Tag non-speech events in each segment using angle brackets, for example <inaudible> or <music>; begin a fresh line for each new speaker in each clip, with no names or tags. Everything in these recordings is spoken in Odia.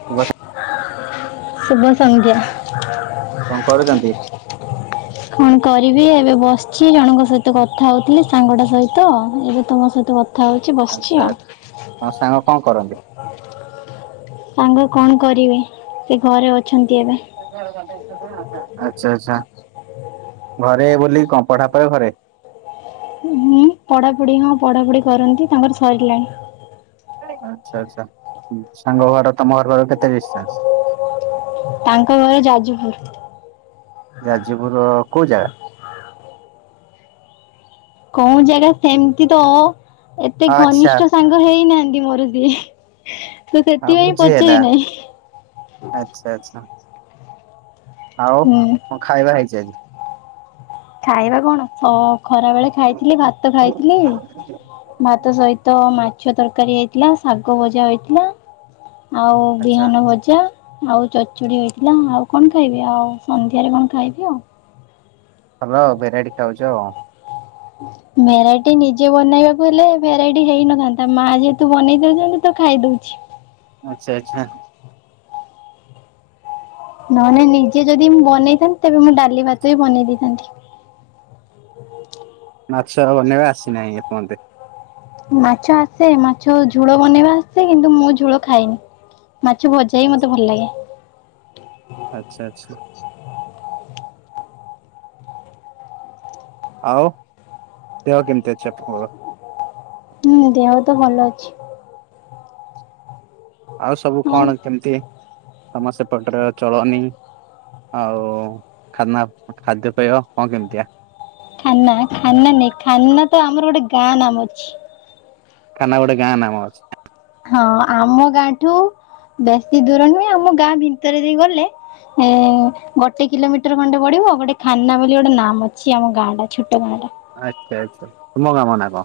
ଶୁଭ ସ
ସୁଭସନ୍ଧ୍ୟା
କଣ କରୁଛନ୍ତି?
କଣ କରିବି ଏବେ ବସିଛି ଜଣଙ୍କ ସହିତ କଥା ହଉଥିଲି ସାଙ୍ଗଟା ସହିତ ଏବେ ତମ ସହିତ କଥ କଥା ହଉଛି
ଆଚ୍ଛା
ବସିଛି ଆଉ
ଆଚ୍ଛା ତମ ସାଙ୍ଗ କଣ କରନ୍ତି?
ସାଙ୍ଗ କଣ କରିବେ ସେ ଘରେ ଅ
<inaudible> ଆଚ୍ଛା ଆଚ୍ଛା ଘରେ ବୁଲି କଣ <unintelligible> ପୟ ଘରେ।
ହୁଁ ପଢାପଢି ହଁ ପଢାପଢି କରନ୍ତି ତାଙ୍କର ସରିଲାଣି।
ଆଚ୍ଛା ଆଚ୍ଛା ସାଙ୍ଗ ଘର ତମ ଘର ଘର କେତେ ଡିଷ୍ଟାନ୍ସ?
ତାଙ୍କ ଘର ଯାଜପୁର।
ଯାଜପୁରର କୋଉ ଜାଗା?
କୋଉ ଜାଗା ସେମିତି ତ ଏତେ
ଆଚ୍ଛା
ଘନିଷ୍ଠ ସାଙ୍ଗ ହେଇନାହାନ୍ ଦି ମୋର ଯିଏ ତ
ହଁ
ସେଥିପାଇଁ
ବୁଝିହେଲା
ପଚାରି ନାହିଁ।
ଆଚ୍ଛା ଆଚ୍ଛା ଆଉ
ହୁଁ
କଣ ଖାଇବା ହେଇଛି ଆଜି?
ଖାଇବା କଣ ହ ଖରା ବେଳେ ଖାଇଥିଲି ଭାତ ଖାଇଥିଲି ଭାତ ସହିତ ମାଛ ତରକାରୀ ହେଇ ଥିଲା ଶାଗ ଭଜା ହୋଇଥିଲା ଆଉ
ଆଚ୍ଛା
ବିହନ ଭଜା। ଆଉ ଚଡ଼ଚୁଡି ହେଇଥିଲା ଆଉ କଣ ଖାଇବି ଆଉ ସନ୍ଧ୍ୟାରେ କଣ ଖାଇବି ଆଉ।
ର ଭେରାଇଟି ଖାଉଛ।
ଭେରାଇଟି ନିଜେ ବନେଇବାକୁ ହେଲେ ଭେରାଇଟି ହେଇନଥାନ୍ତା ମା ଯେହେତୁ ବନେଇ ଦଉଛନ୍ତି ତ ଖାଇ ଦଉଛି
ଆଚ୍ଛା ଆଚ୍ଛା।
ନହେଲେ ନିଜେ ଯଦି ମୁଁ ବନେଇଥାନ୍ତି ତେବେ ମୁଁ ଡାଲି ଭାତ ହିଁ ବନେଇ ଦେଇଥାନ୍ତି।
ମାଛ ବନେଇବା ଆସିନାହିଁ ଏପନ୍ତେ
ମାଛ ଆସେ ମାଛ ଝୋଳ ବନେଇବା ଆସେ କିନ୍ତୁ ମୁଁ ଝୋଳ ଖାଇନି ମାଛ ଭଜା ହିଁ
ଆଚ୍ଛା
ମତେ ଭଲ ଲାଗେ।
ଆଚ୍ଛା ଆଚ୍ଛା। ଆଉ ଦେହ କେମିତି ଅଛି ଆପଣଙ୍କର?
ହୁଁ ଦେହ ତ ଭଲ ଅଛି।
ଆଉ ସବୁ କଣ କେମିତି ତମର ସେପଟରେ ଚଳନି। ଆଉ ଖାନା ଖାଦ୍ୟପୟ କଣ କେମିତିଆ?
ଖାନା ଖାନା ନାଇ ଖାନା ତ ଆମର ଗୋଟେ ଗାଁ ନାମ ଅଛି।
ଖାନା ଗୋଟେ ଗାଁ ନାମ ଅଛି।
ହଁ ଆମ ଗାଁ ଠୁ ବେଶୀ ଦୂର ନୁହେଁ ଆମ ଗାଁ ଭିତରେ ଦେଇ ଗଲେ ଏ ଗୋଟେ କିଲୋମିଟର ଖଣ୍ଡେ ପଡିବ। <unintelligible> ଗୋଟେ ଖାନା ବୋଲି ଗୋଟେ ନାମ ଅଛି ଆମ ଗାଁଟା ଛୋଟ ଗାଁଟା
ଆଚ୍ଛା ଆଚ୍ଛା ତୁମ ଗାମ ନା କଣ?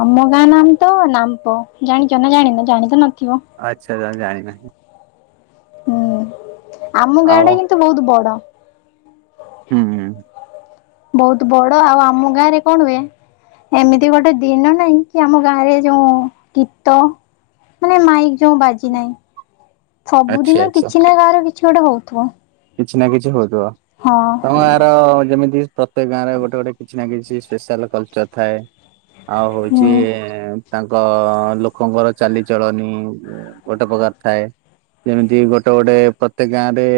ଆମ ଗାଁ ନାମ ତ ନାମ୍ପ ଜାଣିଛ ନା ଜାଣିନ ଜାଣିତ ନଥ
ଆଚ୍ଛା ଜାଣିନାହିଁ।
ହୁଁ। ଆମ ଗାଁ
ଆଉ
ଟା କିନ୍ତୁ ବହୁତ ବଡ
ହୁଁ।
ବହୁତ ବଡ ଆଉ ଆମ ଗାଁ ରେ କଣ ହୁଏ? ଏମିତି ଗୋଟେ ଦିନ ନାହିଁ କି ଆମ ଗାଁ ରେ ଯୋଉ ଗୀତ ମାନେ ମାଇ ଯେଉ ବାଜି ନାହିଁ
ଆଚ୍ଛା
ସବୁଦିନ
ଆଚ୍ଛା
କିଛି ନା କାହାର କିଛି ଗୋଟେ ହଉଥିବ
କିଛି ନା କିଛି ହଉଥିବ
ହଁ
ତମ ଗାଁର ଯେମିତି ପ୍ରତ୍ୟେକ ଗାଁ ରେ ଗୋଟେ ଗୋଟେ କିଛି ନା କିଛି ସ୍ପେସାଲ୍ କଲଚର ଥାଏ ଆଉ
ହୁଁ
ହଉଛି। ତାଙ୍କ ଲୋକଙ୍କର ଚାଲିଚଳଣି ଗୋଟେ ପ୍ରକାର ଥାଏ। ଯେମିତି ଗୋଟେ ଗୋଟେ ପ୍ରତ୍ୟେକ ଗାଁ ରେ।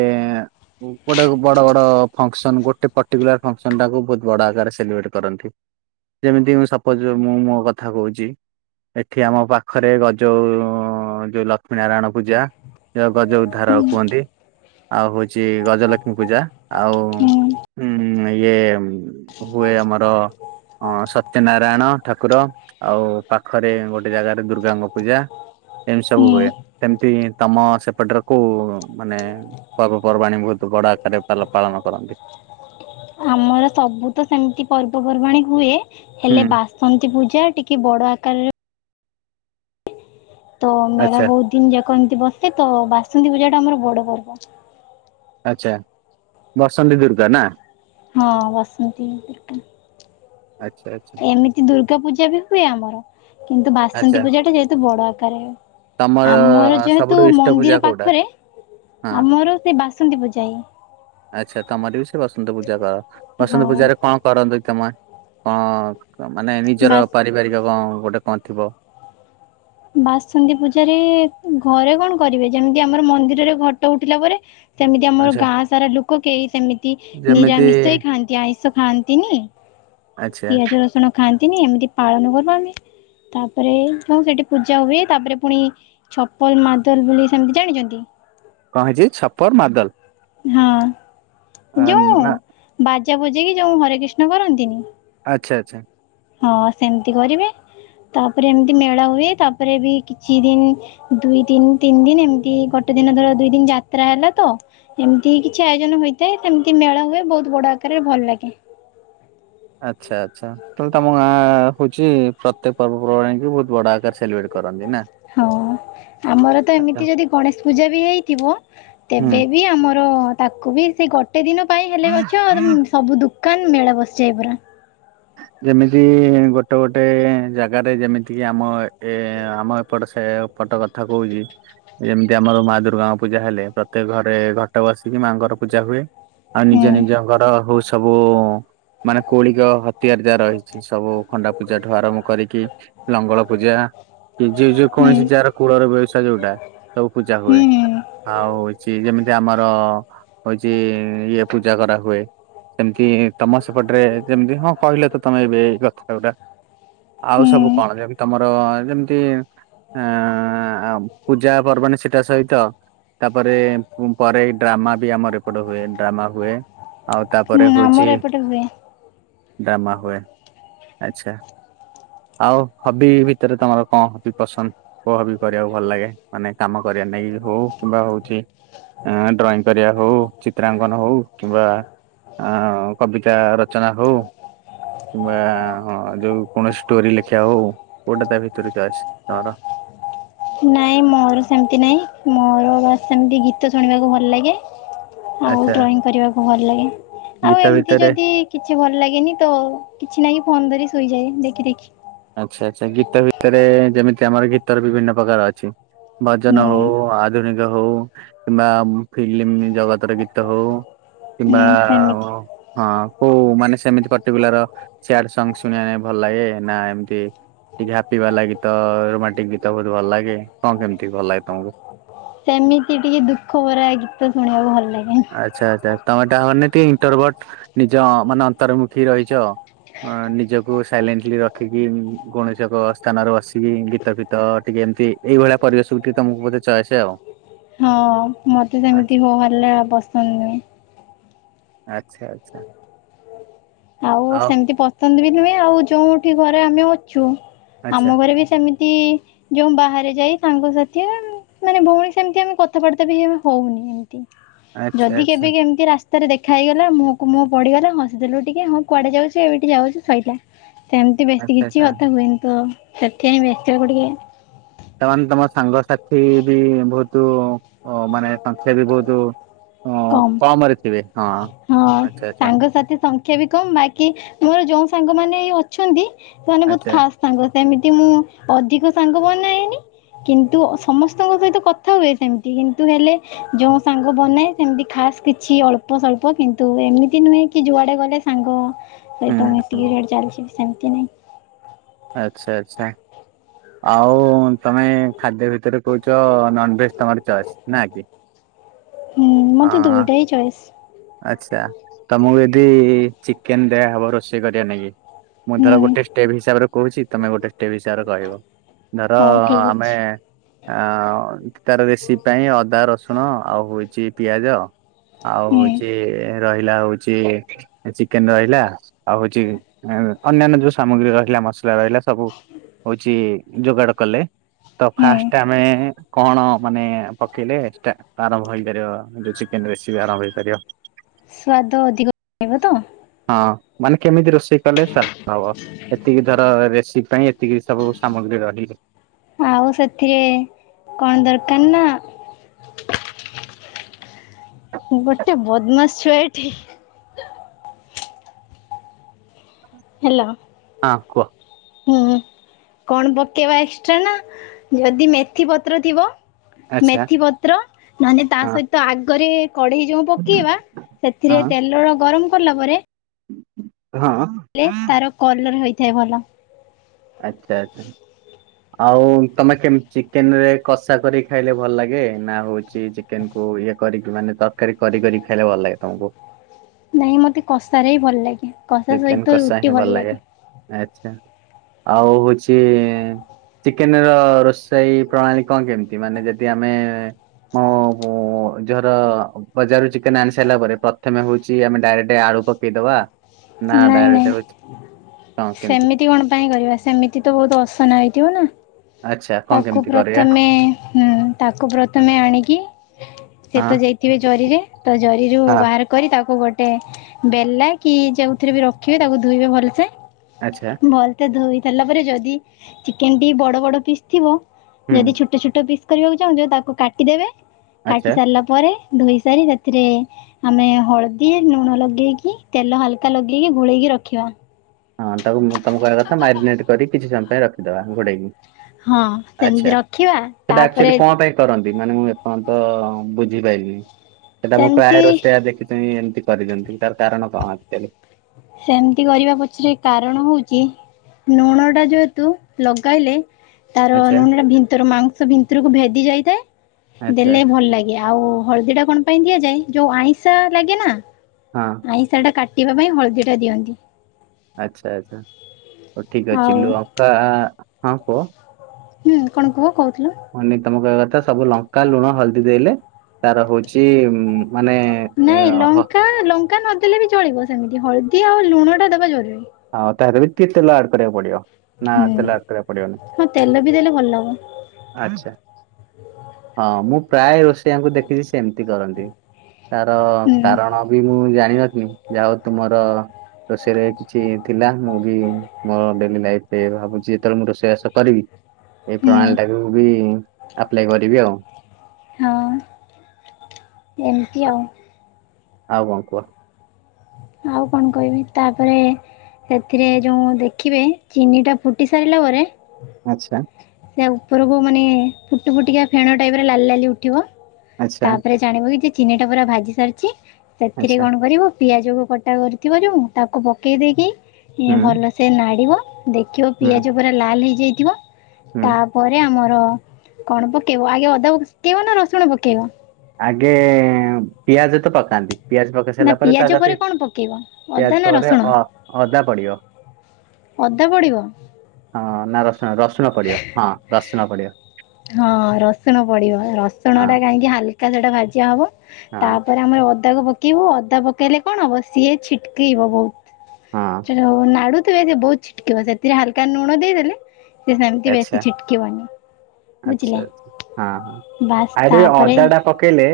ଗୋଟେ ବଡ ବଡ ଫଙ୍କସନ ଗୋଟେ ପର୍ଟିକୁଲାର ଫସନ ଟାକୁ ବହୁତ ବଡ ଆଗ ସେଲିବ୍ରେଟ କରନ୍ତି। ଯେମିତି ସପୋଜ ମୁଁ ମୋ କଥା କହୁଛି। ଏଠି ଆମ ପାଖରେ ଗଜଉ ଯୋଉ ଲକ୍ଷ୍ମୀ ନାରାୟଣ ପୂଜା ଯ। ଗଜ ଉଦ୍ଧାର କୁହନ୍ତି ଆଉ ହଉଛି ଗଜଲକ୍ଷ୍ମୀ ପୂଜା ଆଉ।
ହୁଁ
ହୁଁ ଇଏ ହୁଏ ଆମର ଅ ସତ୍ୟ ନାରାୟଣ ଠାକୁର ଆଉ ପାଖରେ ଗୋଟେ ଜାଗାରେ ଦୁର୍ଗାଙ୍କ ପୂଜା ଏମିତି ସବୁ
ହୁଁ।
ହୁଏ ସେମିତି ତମ ସେପଟରେ କ ମାନେ ପର୍ବାଣୀ ବହୁତ ଗଡ ଆକାରରେ ପାଳନ କରନ୍ତି
ଆମର ସବୁ ତ ସେମିତି ପର୍ବପର୍ବାଣୀ ହୁଏ
ହୁଁ
ହେଲେ ବାସନ୍ତୀ ପୂଜା ଟିକେ ବଡ ଆକାରରେ ତ ମେଳା
ଆଚ୍ଛା
ବହୁତ ଦିନ ଯାକ ଏମିତି ବସେ ତ ବାସନ୍ତୀ ପୂଜାଟା ଆମର ବଡ଼ ପର୍ବ
ଆଚଛା ବସନ୍ତ ଦୁର୍ଗା ନା
ହଁ ବାସନ୍ତତିତିକାର
ଆଚ୍ଛା ଆଚ୍ଛା।
ଦୁର୍ଗା ପୂଜା ବି ହୁଏ ଆମର କିନ୍ତୁ ବାସନ୍ତୀ
ଆଚ୍ଛା
ପୂଜା ଟା ଯେହେତୁ ବଡ ଆକାରରେ
ତମର
ଆମର ଯେହେତୁ
ସବୁଠୁ ଇଷ୍ଟ ପୂଜା
ମନ୍ଦିର
କୋଉଟା?
ପାଖରେ ଆମର ସେ ବାସନ୍ତୀ ପୂଜାଇ
ଆଚଛା ତମର ବି ସେ ବସନ୍ତ ପୂଜା କର
ହଁ
ବସନ୍ତ ପୂଜାାରେରେ କଣ କରନ୍ତୁ। ତମ କଣ ମାନେ ନିଜର
ବାସ
ପାରିବାରିକ କଣ ଗୋଟେ ପହଥିବ
ବାସନ୍ତୀ ପୂଜାରେ ଘରେ କଣ କରିବେ ଯେମିତି ଆମର ମନ୍ଦିରରେ ଘଟ ଉଠିଲା ପରେ ସେମିତି ଆମର
ଆଚ୍ଛା
ଗାଁ ସାରା ଲୋକ କେହି ସେମିତି
ଯେମିତି
ନିରାମିଷ ହେ ଖାଆନ୍ତି ଆଇଁଷ ଖାଆନ୍ତିନି
ଆଚ୍ଛା
ପିଆଜ ରସୁଣ ଖାଆନ୍ତିନି ଏମିତି ପାଳନ କର ଆମେ ତାପରେ କ ସେଠି। ପୂଜା ହୁଏ ତାପରେ ପୁଣି ଛପଲ ମାଦଲ ବୋଲି ସେମିତି ଜାଣିଛନ୍ତି
କଛି ଛପର ମାଦଲ ଆ,
ହଁ ଯୋଉ
ନା
ବାଜା ଭୋଜିକି ଯୋଉ ହରେ କୃଷ୍ଣ କରନ୍ତିନି।
ଆଚ୍ଛା ଆଚ୍ଛା।
ହଁ ସେମିତି କରିବେ। ତାପରେ ଏମିତି ମେଳା ହୁଏ ତାପରେ ବି କିଛି ଦିନ ଦୁଇ ତିନି ତିନି ଦିନ ଏମିତି ଗୋଟେ ଦିନ ଧର ଦୁଇ ଦିନ ଯାତ୍ରା ହେଲା ତ ଏମିତି କିଛି ଆୟୋଜନ ହୋଇଥାଏ ସେମିତି ମେଳା ହୁଏ ବହୁତ ବଡ ଆକାରରେ ଭଲ ଲାଗେ
ଆଚ୍ଛା ଆଚ୍ଛା ତାହେଲେ ତମ ଗାଁ ହଉଛି ପ୍ରତ୍ୟେକ ପର୍ବପର୍ବାଣୀ ବହୁତ ବଡ ଆକାର ସେିବ୍ରେଟ କର କରନ୍ତି ନା
ହଉଁ। ଆମର ତ
ଆଚ୍ଛା
ଏମିତି ଯଦି ଗଣେଶ ପୂଜା ବି ହେଇଥିବ
ହୁଁ।
ତେବେ ବି ଆମର। ତାକୁ ବି ସେ ଗୋଟେ ଦିନ ପାଇଁ ହେଲେ ଅଛ ସବୁ ଦୁୋକାନ ମେଳା ବସିଯ ପୁରରା। ହଁ।
ଯେମିତି ଗୋଟେ ଗୋଟେ ଜାଗାରେ ଯେମିତି କିି ଆମ ଏ ଆମ ଏପଟ ସେ। ପଟ କଥା କହୁଛି ଯେମିତି ଆମର ମା ଦୁର୍ଗାଙ୍କ ପୂଜା ହେଲେ ପ୍ରତ୍ୟେକ ଘରେ ଘଟକୁ ଆସିକି ମାଆଙ୍କର ପୂଜା ହୁଏ ଆଉ ନିଜ
ହୁଁ
ନିଜ ଘର ହଉ ସବୁ ମାନେ କୌଳିକ ତିଆରି ଯାହା ରହିଛି ସବୁ ଖଣ୍ଡା ପୂଜା ଠୁ ଆରମ୍ଭ କରିକି ଲଙ୍ଗଳ ପୂଜା କି ଯ ଯେ
ହୁଁ
କୌଣସି ଯାହାର କୂଳର ବ୍ୟବସାୟ ଯୋଉଟା ସବୁ ପୂଜା ହୁଏ
ହୁଁ
ଆଉ ହଉଛି ଯେମିତି। ଆମର ହଉଛି ଇଏ ପୂଜା କରା ହୁଏ। ସେମତି ତମ ସେପଟରେ ଯେମିତି ହଁ କହିଲ ତ ତମେ ଏବେ ଏଇ କଥା ଗୁରା। ଆଉ
ହୁଁ
ସବୁ କଣ ଯେମତି ତମର ଯେମତି ଆ ପୂଜା ପର୍ବାଣୀ ସେଟା ସହିତ ତାପରେ ପରେ ଏଇ ଡ୍ରାମା ବି ଆମର ଏପଟ ହୁଏ ଡ୍ରାମା ହୁଏ। ଆଉ ତାପରେ
ହୁଁ
ହଉଛି
ଆମର ଏପଟେ ହୁଏ
ଡ୍ରାମା ହୁଏ ଆଚ୍ଛା। ଆଉ ହବି ଭିତରେ ତମର କଣ ହବି ପସନ୍ଦ? କୋଉ ହବି କରିବାକୁ ଭଲ ଲାଗେ। ମାନେ କାମ କରିବା ନେଇକି ହଉ କିମ୍ବା ହଉଛି ଆ ଡ୍ରଇଂ କରିବା ହଉ, ଚିତ୍ରାଙ୍କନ ହଉ କିମ୍ବା ଆ କବିତା ରଚନା ହଉ କିମ୍ବା ଯୋଉ କୌଣସି ଷ୍ଟୋରି ଲେଖିବା ହଉ କୋଉଟା ତା ଭିତରୁ ଚଏସ ତମର?
ନାଇଁ ମୋର ସେମତି ନାହିଁ ମୋର ବାସ୍ ସେମତି ଗୀତ ଶୁଣିବାକୁ ଭଲ ଲାଗେ। ଆଉ
ଆଚ୍ଛା
ଡ୍ରଇଂ କରିବାକୁ ଭଲ ଲାଗେ। ଆଉ
ଗୀତ
ଏମତି
ଭିତରେ
ଯଦି କିଛି ଭଲ ଲାଗେନି ତ କିଛି ନାହିଁ ଫୋନ ଧରି ଶୋଇଯାଏ ଦେଖି ଦେଖି।
ଆଚ୍ଛା ଆଚ୍ଛା। ଗୀତ ଭିତରେ ଯେମିତି ଆମର ଗୀତରେ ବିଭିନ୍ନ ପ୍ରକାର ଅଛି। ଭଜନ
ହୁଁ
ହଉ ଆଧୁନିକ ହଉ କିମ୍ବା ଫିଲ୍ମ ଜଗତର ଗୀତ ହଉ କିମ୍ବା
ହୁଁ ସେମିତି
ହଁ। ହଉ ମାନେ ସେମିତି ପର୍ଟିକୁଲାର ସ୍ୟାଡ ସଙ୍ଗ ଶୁଣିବା ନାଗି ଭଲ ଲାଗେ ନା ଏମତି ଟିକେ ହାପି ବାଲା ଗୀତ ରୋମାଣ୍ଟିକ ଗୀତ ବହୁତ ଭଲ ଲାଗେ। କଣ କେମିତି ଭଲ ଲାଗେ ତମକୁ?
ସେମିତି ଟିକେ ଦୁଃଖ ଭରା ଗୀତ ଶୁଣିବାକୁ ଭଲ ଲାଗେ।
ଆଚ୍ଛା ଆଚ୍ଛା ତମେ ତା ମାନେ ଟିକେ ଇଣ୍ଟରଭଟ ନିଜ ମାନେ ଅନ୍ତର୍ମୁଖୀ ରହିଛ ଆଉ। ଅ ନିଜକୁ ସାଇଲେଣ୍ଟଲି ରଖିକି, କୌଣସି ଏକ ସ୍ଥାନରେ ବସିକି ଗୀତ ଫିତ ଟିକେ ଏମତି ଏଇଭଳିଆ ପରିବେଶକୁ ଟିକେ ତମକୁ ବୋଧେ ଚଏସ ଆଉ।
ହଁ ମତେ ସେମିତି
ଆଚ୍ଛା
ହୋ ହାଲା ପସନ୍ଦ ନୁହେଁ।
ଆଚ୍ଛା ଆଚ୍ଛା।
ଆଉ ସେମିତି ପସନ୍ଦ ବି ନୁହେଁ ଆଉ ଯୋଉଁଠି ଘରେ ଆମେ ଅଛୁ, ଆମ
ଆଚ୍ଛା।
ଘରେ ବି ସେମି ତି ଯୋଉଁ ବାହାରେ ଯାଇ ସାଙ୍ଗସାଥି ଆଉ ମାନେ ଭଉଣୀ ସେମତି ଆମେ କଥାବାର୍ତ୍ତା ବି ଆମେ ହଉନି ଏମ ତି।
ଆଚ୍ଛା
ଯଦି
ଆଚ୍ଛା
କେବେ କେମତି ରାସ୍ତାରେ ଦେଖା ହେଇଗଲା ମୁହଁକୁ ମୁହଁ ପଡିଗଲା ହସିଦେଲୁ ଟିକେ ହଁ କୁଆଡେ ଯାଉଛି ଏବେଠି ଯାଉଛି ସଇଲା। ସେମିତି ବେଶୀ
ଆଚ୍ଛା
କିଛି
ଆଚ୍ଛା
କଥା ହୁଏନି ତ ସେଥିପାଇଁ ମିଶିଆକୁ ଟିକେ
ସେମାନେ ତମ ସାଙ୍ଗସାଥି ବି ବହୁତ ଅ ମାନେ ସଂଖ୍ୟା ବି ବହୁତ ଅ
କମ୍।
କମରେ ଥିବେ ହଁ।
ହଁ
ଆଚ୍ଛା ଆଚ୍ଛା
ସାଙ୍ଗସଥି ସଂ ଖ୍ୟା ବି କମ। ବାକି ମୋର ଯୋଉଁ ସାଙ୍ଗମାନେ ଅଛନ୍ତି ସେମାନେ ବହୁତ
ଆଚ୍ଛା
ଖାସ୍ ସାଙ୍ଗ। ସେମିତି ମୁଁ ଅଧିକ ସାଙ୍ଗ ବନାଏନି କିନ୍ତୁ ସମସ୍ତଙ୍କ ସହିତ କଥା ହୁଏ ସେମ ତି କିନ୍ତୁ ହେଲେ ଯୋଉଁ ସାଙ୍ଗ ବନାଏ ସେମିତି ଖାସ୍ କିଛି ଅଳ୍ପ ସ୍ଵଳ୍ପ କିନ୍ତୁ ଏମିତି ନୁହେଁ କି ଯୁଆଡେ ଗଲେ ସାଙ୍ଗ
ହୁଁ
ସହିତ
ହୁଁ
ମିଶିକି ଚାଲିଛି ସେମିତି ନାହିଁ।
ଆଚ୍ଛା ଆଚ୍ଛା ଆଉ ତମେ ଖାଦ୍ୟ ଭିତରେ କହୁଛ ନନ୍ ଭେଜ ତମର ଚଏସ୍ ନା କି?
ହୁଁ
ହଁ
ମତେ ଦୁଇଟା ହିଁ ଚଏସ୍।
ଆଚ୍ଛା ତମକୁ ଯଦି ଚିକେନ ଦିଆହବ ରୋଷେଇ କରିବା ନାଗି ମୁଁ ଧର
ହୁଁ
ଗୋଟେ ଷ୍ଟେପ୍ ହିସାବରେ କହୁଛି ତମେ ଗୋଟେ ଷ୍ଟେପ୍ ହିସାବରେ କହିବ। ଧର
ହଉ ଠିକ୍
ଆମେ
ଅଛି।
ଆ ତାର ରେସିପି ପାଇଁ ଅଦା ରସୁଣ ଆଉ ହଉଛି ପିଆଜ ଆଉ
ହୁଁ
ହଉଚି ରହି ଲା ହଉଛି ଚିକେନ ରହିଲା। ଆଉ ହଉଛି ଅନ୍ୟାନ୍ୟ ଯୋଉ ସାମଗ୍ରୀ ରହିଲା ମସ ଲା ରହିଲା ସବୁ ହଉଛି ଯୋଗାଡ କଲେ। ତ
ହୁଁ
ଫାଷ୍ଟ ଆମେ କଣ ମାନେ ପକେଇଲେ ସେଇଟା ଆରମ୍ଭ ହେଇପାରିବ ଯୋଉ ଚିକେନ ରେସିିପି ଆରମ୍ଭ ହେଇପାରିବ।
ସ୍ଵାଦ ଅଧିକ ରହିବ ତ?
ମନେ କେମିତି ରୋଶ ସେଇ, କଲେ ସ୍ଵାଦ ହବ। ଏତିକି ଧର ରେସିପି ପାଇଁ, ଏତିକି ସବୁ ସାମଗ୍ରୀ ରହିଲେ
ଆଉ' ସେଥିରେ କଣ ଦରକାର ନା ଗୋଟେ ବଦମାସ, ଛୁଆ ଏଠି। ହେଲୋ।
ହଁ କୁହ,
ହୁଁ କଣ, ପକେଇବା ଏକ୍ସଟ୍ରା ନା? ଯଦି ମେଥି ପତ୍ର ଥିବ?
ଆଚ୍ଛା
ମେଥି ପତ୍ର, ନହେଲେ ତା
ହଁ
ସହିତ ଆଗରେ କଢେଇ ଯୋଉ ପକେଇବା, ସେଥିରେ
ହଁ
ତେଲ ଗରମ କଲା ପରେ
ହଁ।
ହେଲେ, ତାର କଲର ହୋଇଥାଏ ଭଲ।
ଆଚ୍ଛା, ଆଛା? ଆଉ' ତମେ କେମତି ଚିକେନ ରେ କଷା କରି ଖାଇଲେ ଭଲ ଲାଗେ? ନା ହଉଛି ଚି, ଚିକେନ କୁ ଇଏ କରିକି, ମାନେ ତରକାରୀ କରି, କରି ଖାଇଲେ ଭଲ ଲାଗେ ତମକୁ?
ନାଇଁ ମତେ କଷାରେ ଭଲ ଲାଗେ। କଷା
ଚିକେନ୍
ସହିତ
କଷା
ରୁଟି
ହିଁ ଭଲ ଲାଗେ, ଆଛା ଆଉ ହଉଛି ଚିକେନ ର ରୋଷେଇ ପ୍ରଣାଳୀ କଣ, କେମିତି? ମାନେ ଯଦି ଆମେ ହଁ ମୁଁ ଜର ବଜାରରୁ ଚିକେନ ଆଣି ସାରିଲା ପରେ, ପ୍ରଥମେ ହଉଛି ଆମେ ଡ଼ାଇରେଟ ଆଳୁ ପକେଇଦବା। ନା
ନାଇଁ
ଡାଇରେଟ୍
ନାଇଁ
ହେଉଛି
ସେମିତି କଣ, ପାଇଁ କରିବା? ସେମିତି ତ ବହୁତ ଅସନା ହେଇଥିବ ନା?
ଆଚ୍ଛା କଣ
ତାକୁ
କେମିତି କରିବା
ପ୍ରଥମେ, ହୁଁ ତାକୁ
ହଁ
ପ୍ରଥମେ ଆଣିକି ସେ
ହଁ
ତ ଯେଇଥିବେ ଜରିରେ। ତ ଜରିରୁ ବାହାର କରି ତାକୁ ଗୋଟେ ଗଟେ ବେଲା କି ଯୋଉଥିରେ ବି ରଖିବେ ତାକୁ ଧୋଇବେ ଭଲସେ।
ଆଚ୍ଛା
ଭଲତେ ଧୋଇ ଦେଲା ପରେ ଯଦି, ଚିକେନ ଟି ବଡ ବଡ ପିସ୍ ଥିବ
ହୁଁ
ଯଦି ଛୋଟ, ଛୋଟ ପିସ୍ କରିବାକୁ ଚାହୁଁଛ, ତାକୁ କାଟି ଦେବେ
ଆଚ୍ଛା
କାଟି ସାରିଲା ପରେ ଧୋଇ ସାରି ସେଥିରେ ଆମେ ହଳଦୀ, ଲୁଣ ଲଗେଇକି ତେଲ ହାଲକା କା, ଲଗେଇକି ଗୋଳେଇକି ରଖିବା।
ହଁ ତାକୁ, ମୁଁ ତମେ କହିବା କଥା, ମାରିନେଟ କରି କିଛି ସମୟ ପାଇଁ ରଖିଦବା ଘୋଡେଇକି।
ହଁ ସେମିତି
ଆଚ୍ଛା
ରଖିବା
ସେଟା
ତାପରେ
ଅକ୍ଚୋଲି କଣ, ପାଇଁ କରନ୍ତି? ଦିନ ମାନେ ମୁଁ ଏପନ୍ତ ବୁଝିପାଇନି। ସେଟା ମୁଁ
ସେମିତି
ପ୍ରାୟ ରୋସେୟା ଦେଖିଚି ଏମି ମିତି, କରିଦିଅନ୍ତି। ତା କାରଣ କଣ ଅକ୍ଚୋଲି?
ସେମିତି କରିବା ପଛରେ କାରଣ ହଉଚି ଲୁଣ ଟା ଯେହେତୁ, ଲଗାଇଲେ ତାର
ଆଚ୍ଛା
ନୁ, ନ ଭିତର ମାଂସ ଭିତରକୁ ଭେଦି ଯାଇଥାଏ।
ଆଚ୍ଛା
ଦେଲେ ଭଲ ଲାଗେ। ଆଉ ହଳଦୀ ଟା କଣ, ପାଇଁ ଦିଆ ଯାଏ? ଯୋଉ ଆଇଁଷା ଲାଗେ ନା?
ହଁ
ଆଇଁଷା ଟା କାଟିବା ପାଇଁ, ହଳଦୀ ଟା ଦିଅନ୍ତି।
ଆଛା, ଆଛା। ହୋଉ ଠିକ ଅଛି।
ଆଉ
ଲଙ୍କା, ହଁ କୁହ।
ହୁଁ କଣ କୁହ, କହୁ
ମନେ ତମେ କହିବା କଥା ସବୁ ଲଙ୍କା, ଲୁଣ, ହଳଦୀ ଦେଇଲେ ତାର ହଉଛି ଉ
ନାଇଁ ଲଙ୍କା ଲଙ୍କା ନଦେଲେ ବି ଚଳିବ ସେମିତି ହଳଦୀ ଆଉ ଲୁଣଟା ଦବା ଜରୁରୀ।
ଆଉ ତାହେଲେ ବି ତେଲ ଆଡ କରିବାକୁ ପଡିବ। ନା
ହୁଁ
ତେଲ ଆଡ୍ କରିବାକୁ ପଡିବନି,
ହଁ ତେଲ ବି ଦେଲେ ଭଲ ହବ
ଆଛା। ହଁ ମୁଁ ପ୍ରାୟ ରୋଷେଇଆଙ୍କୁ ଦେଖିଛି ସେମିତି କରନ୍ତି। ତାର
ହୁଁ
କାରଣ ବି ମୁଁ ଜାଣିିନଥିଲି ଯାହା ହଉ ତୁମର ରୋଷେଇରେ କିଛି ଥିଲା। ମୁଁ ବି ମୋ ଡେଲିଲାଇଫି ରେ ଭାବୁଛି, ଯେତେବେଳେ ମୁଁ ରୋଷେଇବାସ କରିବି ଏଇ
ହୁଁ
ପ୍ରଣାଳୀ ଟାକୁ ବି, ଆପ୍ଲାଏ କରିବି ଆଉ'।
ହଁ, ଏମିତି ଆଉ।
ଆଉ କଣ, କୁହ।
ଆଉ' କଣ କହିବି, ତାପରେ? ସେଥିରେ ଯୋଉଁ ଦେଖିବେ ଚିନିଟା ଫୁଟି ସାରିଲା ପରେ
ଆଚ୍ଛା।
ସେ ଉପରକୁ ମାନେ ଫୁଟିଫୁଟିକି ଫେଣ ଟାଇପ୍ ଲାଲ୍ ଲାଲି ଉଠିବ।
ଆଚ୍ଛା
ତାପରେ ଜାଣିବ ଯେ ଚିନି ଟା ପୁରା ଭାଜି ସାରିଛି ସେଥିରେ
ଆଚ୍ଛା
କଣ କରିବ ପିଆଜକୁ କଟା କରିଥିବରୁ ତାକୁ ପକେଇ ଦେଇକି
ହୁଁ
ଭଲସେ ନାଡ଼ିବ। ଦେଖିବ
ହୁଁ
ପିଆଜ ପୁରା ଲାଲ୍ ହେଇଯାଇଥିବ
ହୁଁ
ତାପରେ ଆମର ହଁ କଣ ପକେଇବ ଆଗେ ଅଦା ପକେଇବ ନା ରସୁଣ ପକେଇବ?
ଆଗେ ପିଆଜ ତ ପକାନ୍ତି। ପିଆଜ ପକେଇ
ନା
ସାରିଲା ପରେ ତା
ପିଆଜ
ସାଥି
କଣ ପକେଇବ ଅଦା
ପିଆଜ
ନା
ପରେ
ରସୁଣ
ଅଦା ପଡ଼ିବ।
ଅଦା ପଡ଼ିବ
ନା ହଁ ରସୁଣ ରସୁଣ ପଡ଼ିବ ହଁ ରସୁଣ ପଡ଼ିବ।
ହଁ ରସୁଣ ପଡିବ ରସୁଣ
ହଁ
ଟା କାହିଁକି ହାଲି ସେଟା ଭାଜିଆ ହବ
ହଁ
ତାପରେ ଆମେ ଅଦାକୁ ପକ କେଉଁ ଅଦା ପକେଇଲେ କଣ ହବ ସିଏ ଛିଟ୍କେଇବ
ହଁ
ବହୁତ ନାଡୁ ସେ ବହୁତ ଛିଟ୍କିବ ସେଥିରେ ହାଲକା ଲୁଣ ଦେଇଦେଲେ ସେ ସେମିତି ବେଶୀ ଛିଟ୍କିବନି।
ଆଛା ଆଛା ହଁ ହଁ।
ବାସ୍
ଆରେ
ତାପରେ
ଅଦା ଟା ପକେଇଲେ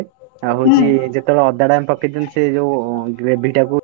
ଆଉ ହଉଛି
ହୁଁ
ଯେତେବେଳେ ଅଦା ଟା ଆମେ ପକେ କେଦିନ ସେ ଯୋଉ ଗ୍ରେଭି ଟାକୁ